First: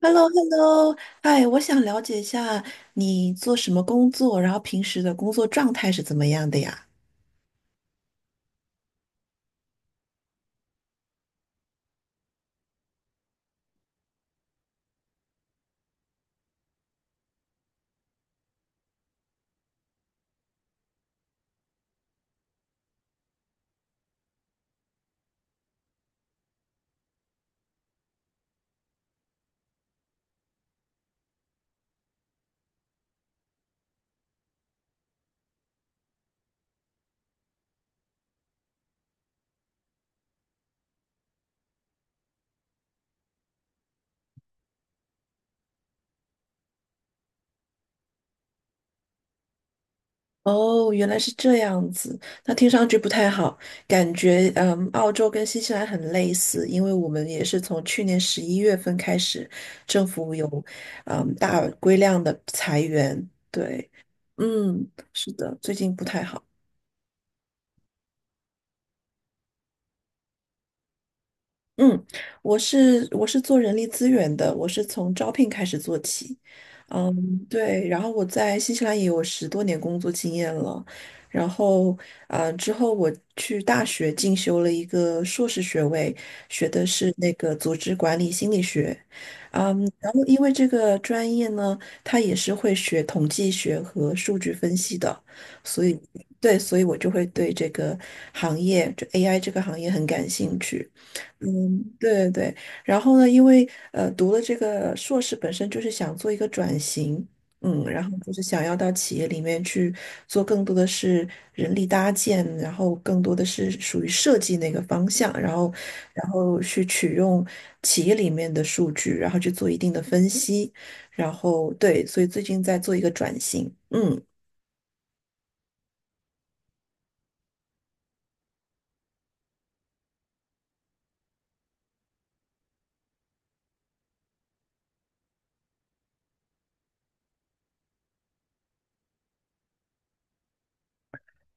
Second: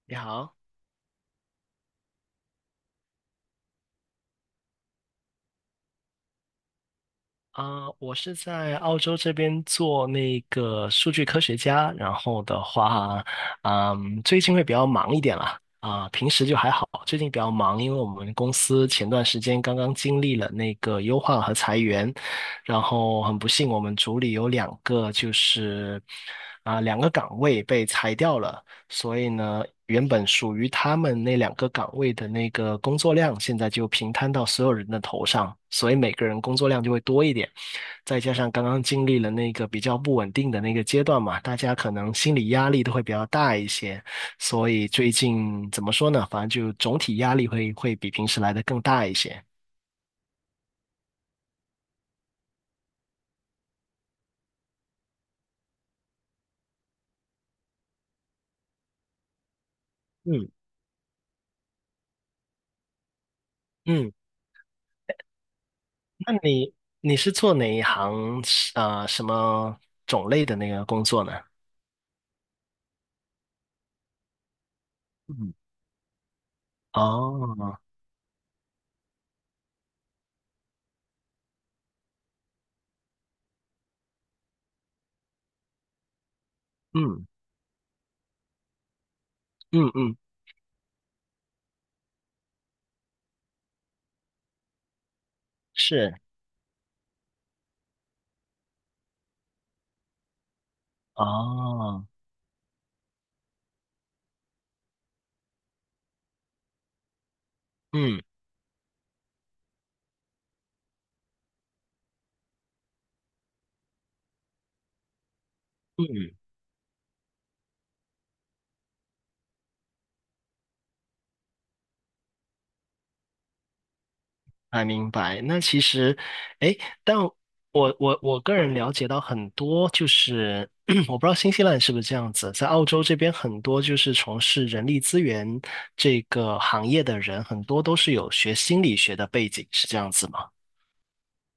h e l 你 l o h e l 好，l o 哎，我想了解一下你做什么工作，然后平时的工作状态是怎么样的呀？我是在澳洲这边做那个数据科学家，然后的话，最近会比较忙一点啦，平时就还好，最近比较忙，因为我们公司前段时间刚刚经历了那个优化和裁员，然后很不幸，我们组里有两个就是两个岗位被裁掉了，所以呢，原本属于他们那两个岗位的那个工作量，现在就平摊到所有人的头上，所以每个人工作量就会多一点。再加上刚刚经历了那个比较不稳定的那个阶段嘛，大家可能心理压力都会比较大一些，所以最近怎么说呢？反正就总体压力会比平时来的更大一些。哦，原来是这样子，那听上去不太好，感觉澳洲跟新西兰很类似，因为我们也是从去年11月份开始，政府有嗯大规量的裁员，对，嗯。嗯，是的，最近不太那好。你是做哪一行？什么种类的那个工作呢？嗯，我是做人力资源的，我是从招聘嗯，开始做起。嗯，哦，对，然后我在新西兰也有10多年工作经验了，然后之后我去大学进修了一个硕士学位，学的是嗯那个组织管理心理学。嗯然嗯，后因为这个专业呢，它也是会学统计学和数据分析的，所以是，对，所以我就会对这个行业，就 AI 这个行业很感兴趣。哦，对对，然后呢，因为读了这个硕士，本身就是想做一个转型，然后嗯就是想要到企业里面去做更多的是人力搭建，然后更多的是属于设计那个方向，然后嗯。去取用企业里面的数据，然后去做一定的分析，然后对，所以最近在做一个转型，嗯。还明白。那其实，哎，但我个人了解到很多，就是 我不知道新西兰是不是这样子，在澳洲这边很多就是从事人力资源这个行业的人，很多都是有学心理学的背景，是这样子吗？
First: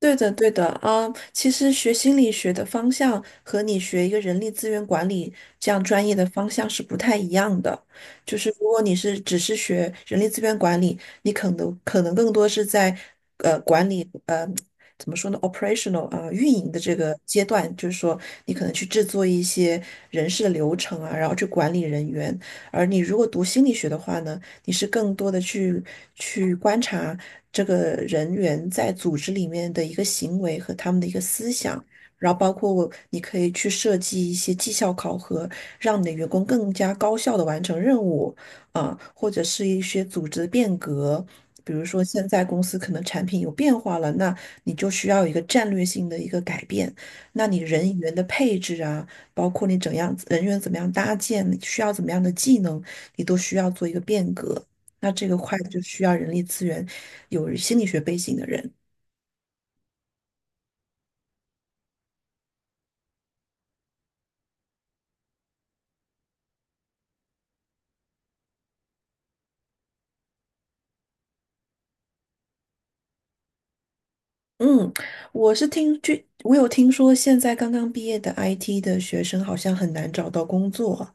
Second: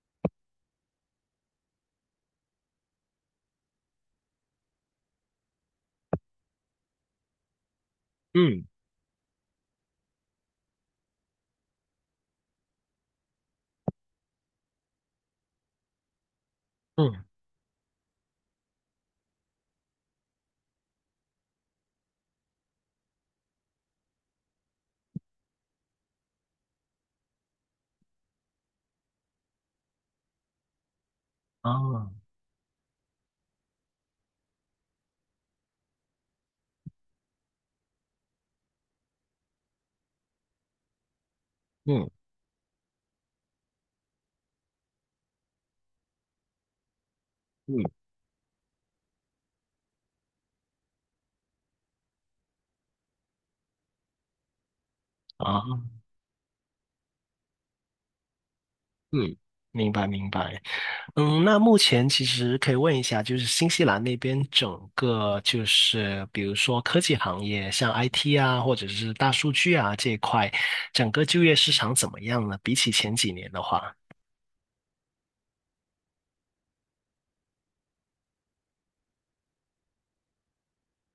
对的，对的啊，其实学心理学的方向和你学一个人力资源管理这样专业的方向是不太一样的。就是嗯如果你是只是学人力资源管理，你可能更多是在管理怎么说呢，operational 啊、运营的这个嗯，阶段，就是说你可能去制作一些人事的流程啊，然后去管理人员。而你如果读心理学的话呢？你是更多的去观察这个人员在组织里面的一个行为和他们的一个思啊，想，然后包括你可以去设计一些绩效考核，让你的员工更加高效的完成任务啊，或者是一些组织的变革。比如说，嗯现在公司可能产品有变化了，那你就需要一个战略性的一个改变。那你嗯，人员的配置啊，包括你怎样人员怎么样搭建，你需要怎么样的技能，你都需要做一个变革。那这个块就啊，需要人力资源有心理学背景的人。嗯。明白明白。那目前其实可以问一下，就是新西兰那边整个就是比如说科技行业，像 IT 啊，或者是大数据啊这一块，整个就业市场怎么样呢？比起前几年的话，嗯，我是听据我有听说，现在刚刚毕业的 IT 的学生好像很难找到工作。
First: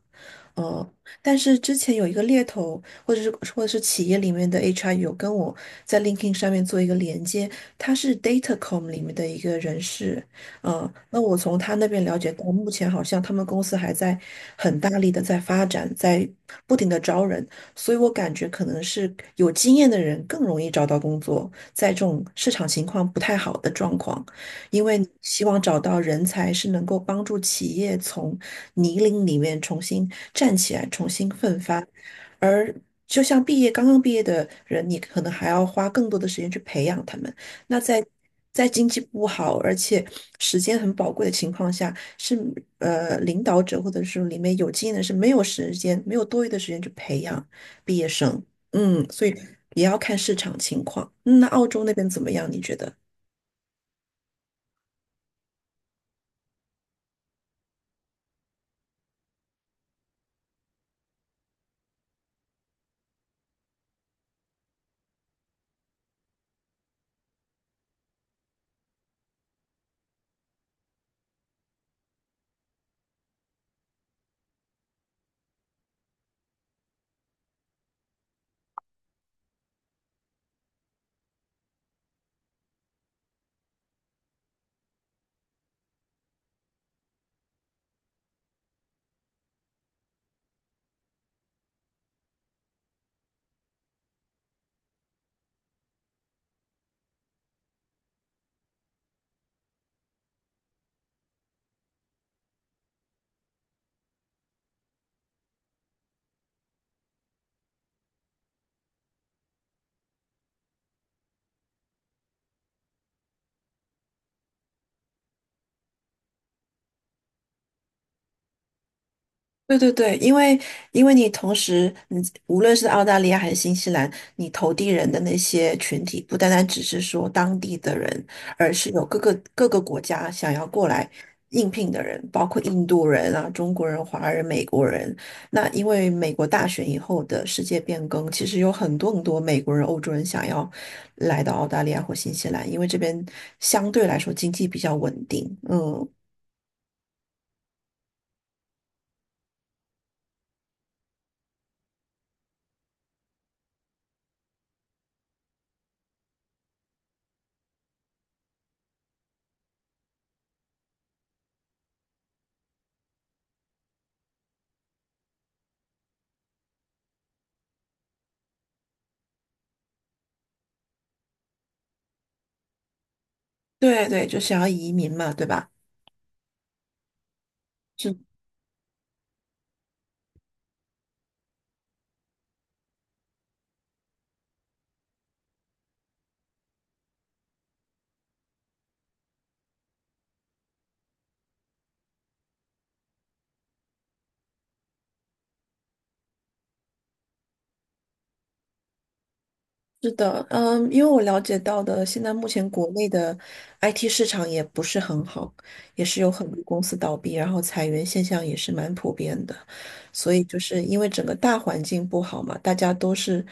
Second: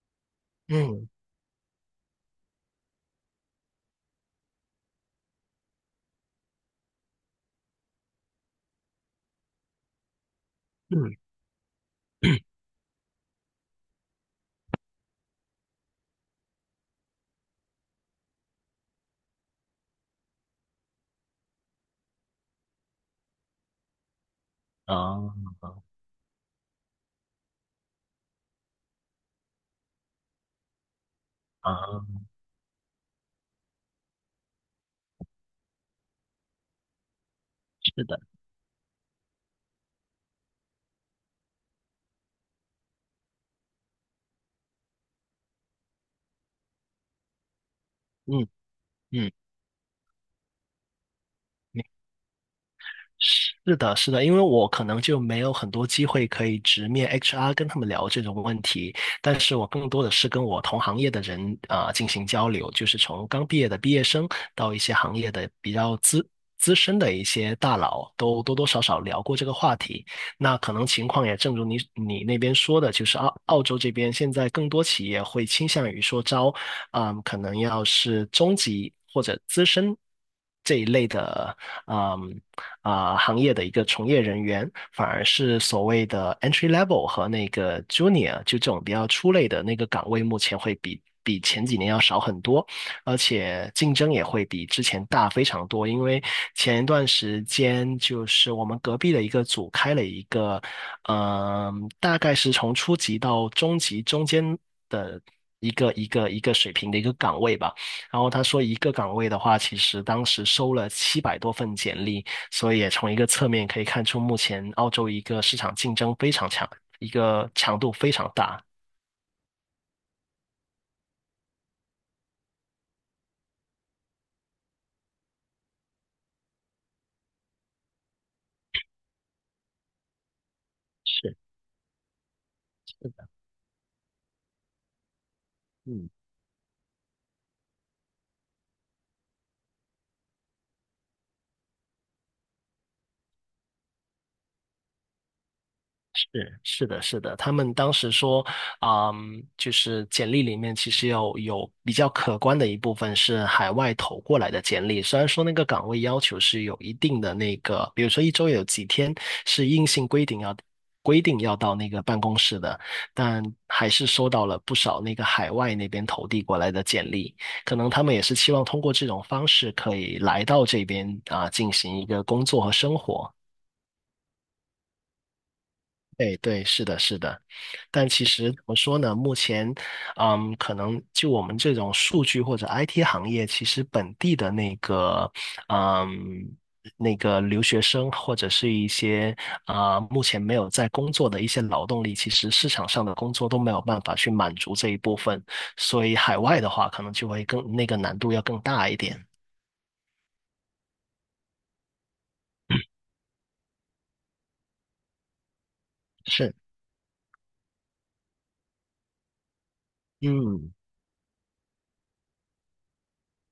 呃，嗯但是之前有一个猎头，或者是或者是企业里面的 HR 有跟我在 LinkedIn 上面做一个连接，他是 Datacom 里面的一个人事，嗯 那我从他那边了解到，目前好像他们公司还在很大力的在发展，在不停的招人，所以我感觉可能是有经验的人更容易找到工作，在这种市场情况不太好的状况，因为啊，希望找到人才是能够帮助企业从泥泞里面重新站起来，重新奋啊，发。而就像毕业刚刚毕业的人，你可能还要花更多的时间去培养他们。那是在的，经济不好，而且时间很宝贵的情况下，是领导者或者是里面有经验的是没有时间，没有多余的时间去培养毕业生。嗯所嗯。以也要看市场情况。嗯那澳洲那边怎么样？你觉得？是的，是的，因为我可能就没有很多机会可以直面 HR 跟他们聊这种问题，但是我更多的是跟我同行业的人啊、进行交流，就是从刚毕业的毕业生到一些行业的比较资深的一些大佬，都多多少少聊过这个话题。那可能情况也正如你那边说的，就是澳洲这边现在更多企业会倾向于说招，可能要是中级或者资深这一类的，嗯行业的一个从业人员，反而是所谓的 entry level 和那个 junior 就这种比较出类的那个岗位，目前会比前几年要少很多。而且竞争也会比之前大非常多，因为前一段时间就是我们隔壁的一个组开了一个，大概是从初级到中级中间一个水平的一个岗位吧。然后他说一个岗位的话，其实当时收了700多份简历，所以也从一个侧面可以看出，目前澳洲一个市场竞争非常强，一个强度非常大。对对对，因为你同时，你无论是澳大利亚还是新西兰，你投递人的那些群体，不单单只是说当地的人，而是有各个各个国家想要过来是，应聘的人，包括印度人啊、中国人、华人、美国人。那因为嗯。美国大选以后的世界变更，其实有很多很多美国人、欧洲人想要来到澳大利亚或新西兰，因为这边相对来说经济比较稳定。嗯，是是的，是的，他们当时说，就是简历里面其实有比较可观的一部分是海外投过来的简历，虽然说那个岗位要求是有一定的那个，比如说一周有几天是硬性规定要到那个办公室的，但还是收到了不少那个海外那边投递过来的简历，可能他们也是期望通过这种方式可以来到这边啊，进行一个工作和生活。对对，就想要移民嘛，对吧？对对，是的，是的，但就。其实怎么说呢？目前，可能就我们这种数据或者 IT 行业，其实本地的那个，嗯，那个留学生或者是一些目前没有在工作的一些劳动力，其实市场上的工作都没有办法去满足这一部分，所以海外的话，可能就会更那个难度要更大一点。是的，因为我了解到的，现在目前国内的 IT 市场也不是很好，也是有很是，多公司倒闭，然后裁员现象也是蛮普遍的，所以就嗯，是因为整个大环境不好嘛，大家都是，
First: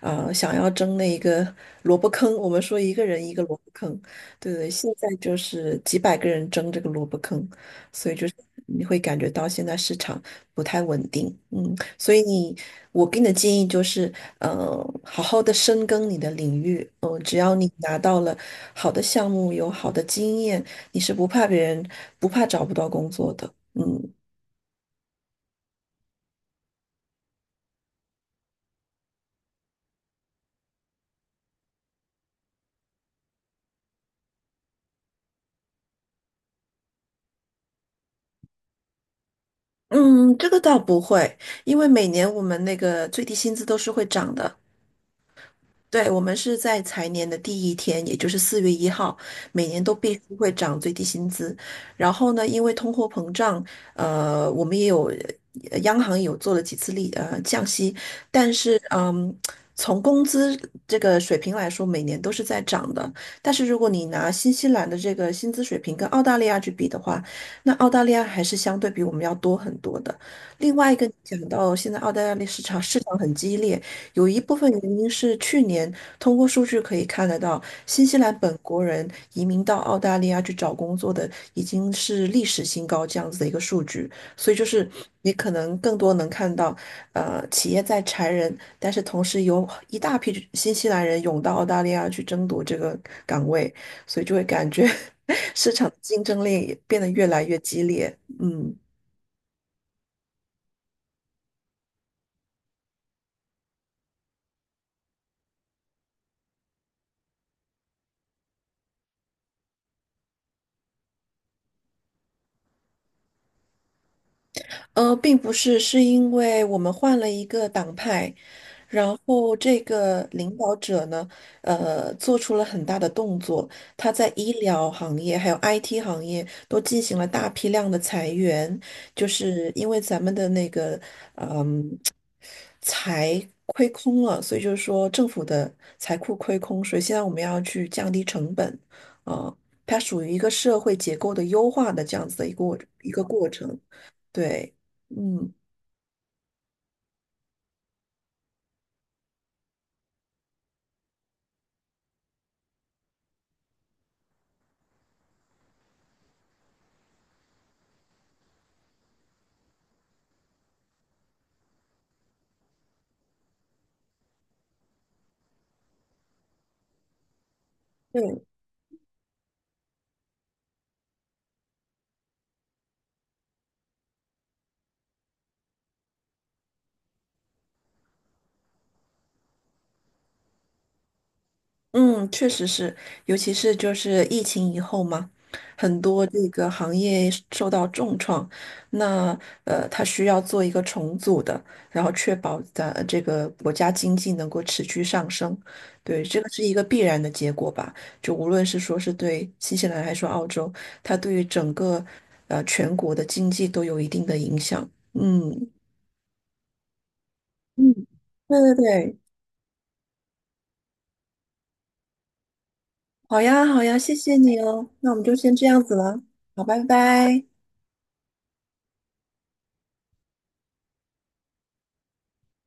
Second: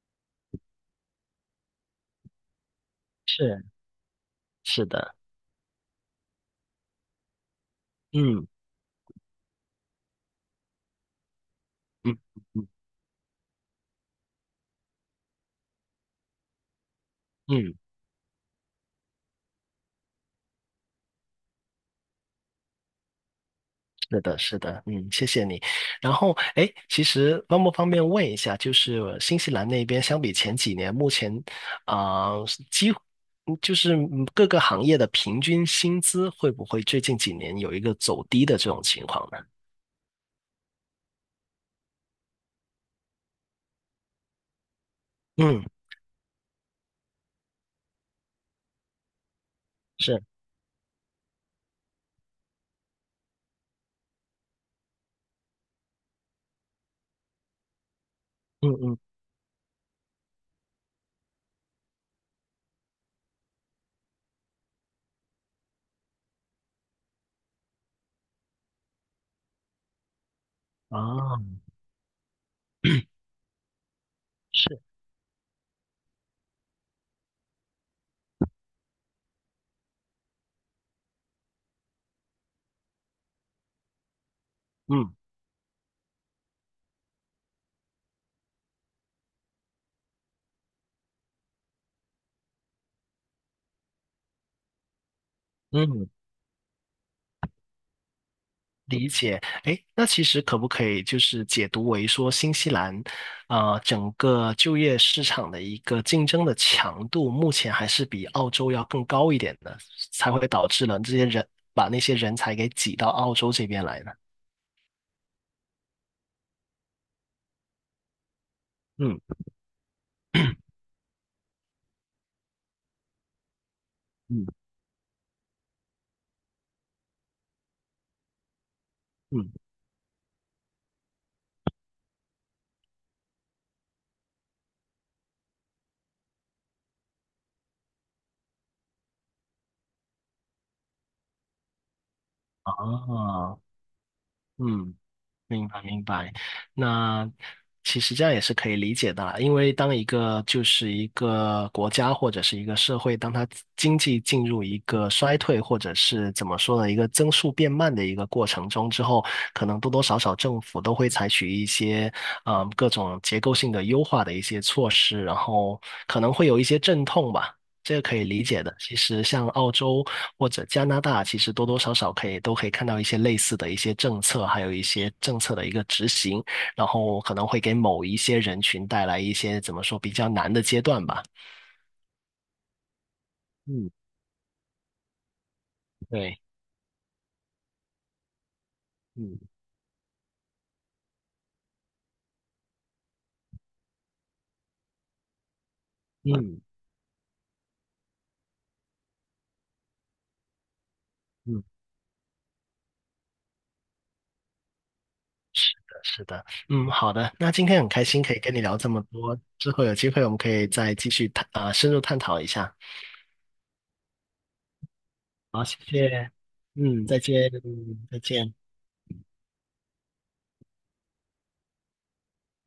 想要争那一个萝卜坑，我们说一个人一个萝是，卜坑，对对，是现在的，就是几百个人争这个萝卜坑，所以就是嗯你会感觉到现在市场不太稳定，嗯。所嗯以你，嗯我给你的建议就是，呃，好好的深耕你的领域，只要你嗯。拿到了好的项目，有好的经验，你是不怕别人，不怕找不到工作的，嗯。是的，是的，嗯，谢谢你。然后，哎，其实方不方便问一下，就是新西兰那边相比前几年，目前啊，几乎就是各个行业的平均薪资会不会最近几年有一个走低的这种情况呢？嗯，这个倒不会，因为每年我们那个最低薪资都是会涨的，嗯，对，我们是在财年的第一天，也就是4月1号，每年都必须是，会涨最低薪资。然后呢，因为通货膨胀，我们也有，央行也有做了几次降息，但嗯是嗯，从工资这个水平来说，每年都是在涨的。但是如果你拿新西兰的这个薪资水平跟澳大利亚去比的话，那澳大利亚还是相对比我们要多很多的。另外一个啊，讲到现在澳大利亚的市场很激烈。有一部分是，原因是去年通过数据可以看得到，新西兰本国人移民到澳大利亚去找工作的已经是历史新高这样子的一个数据，所以就是嗯你可能更多能看到，企业在裁人，但是同时有一大批新西兰人涌到澳大利亚去争夺这个岗位，所以就会感觉 市场嗯。竞争力也变得越来越激烈，嗯。理解。诶，那其实可不可以就是解读为说，新西兰，整个就业市场的一个竞争的强度，目前还是比澳洲要更高一点的，才会导致了这些人把那些人才给挤到澳洲这边来呢？并不是，是因为我们换了一个党派，然嗯后这个领导者呢，做出了很大的动作，他在嗯医疗行业还有 IT 行业都进行了大批量的裁员，就嗯，是因为咱们的那个财亏空了，所以就是说政府的财库亏空，所以现在我们要去降低成本，啊、它属于一个社会结构的优化的这样子的啊，一个过程，对，嗯。嗯。明白明白。那其实这样也是可以理解的啦，因为当一个就是一个国家或者是一个社会，当它经济进入一个衰退或者是怎么说呢，一个增速变慢的一个过程中之后，可能多多少少政府都会采取一些各种结构性的优化的一些措施，然后可能会有一些阵痛吧。这个可以对。理解的。其实像澳洲或者加拿大，其实多多少少可以都可以看到一些类似的一些政策，还有一些政策的一个执行，然后可能会给某一些人群带来一些怎么说比较难的阶段吧。嗯，确实是，尤其是嗯，就是疫情以后嘛，很多对，这个行业受到重创，那嗯 它需要做一个重组的，然后确保咱这个国家经济能够持续上升，对，这个嗯，是一个必然的结果吧。就无论是说是对新西兰还是说澳洲，它对于嗯整个全国的经济都有一定的影响。嗯的是的，嗯，好的。那今天很嗯，开心可以跟对你对聊这么对，多，之后有机会我们可以再继续探啊，深入探讨一下。好呀好呀，谢谢你哦，那我们就先这好，谢样子了，谢。好，拜嗯，再拜。见，再见。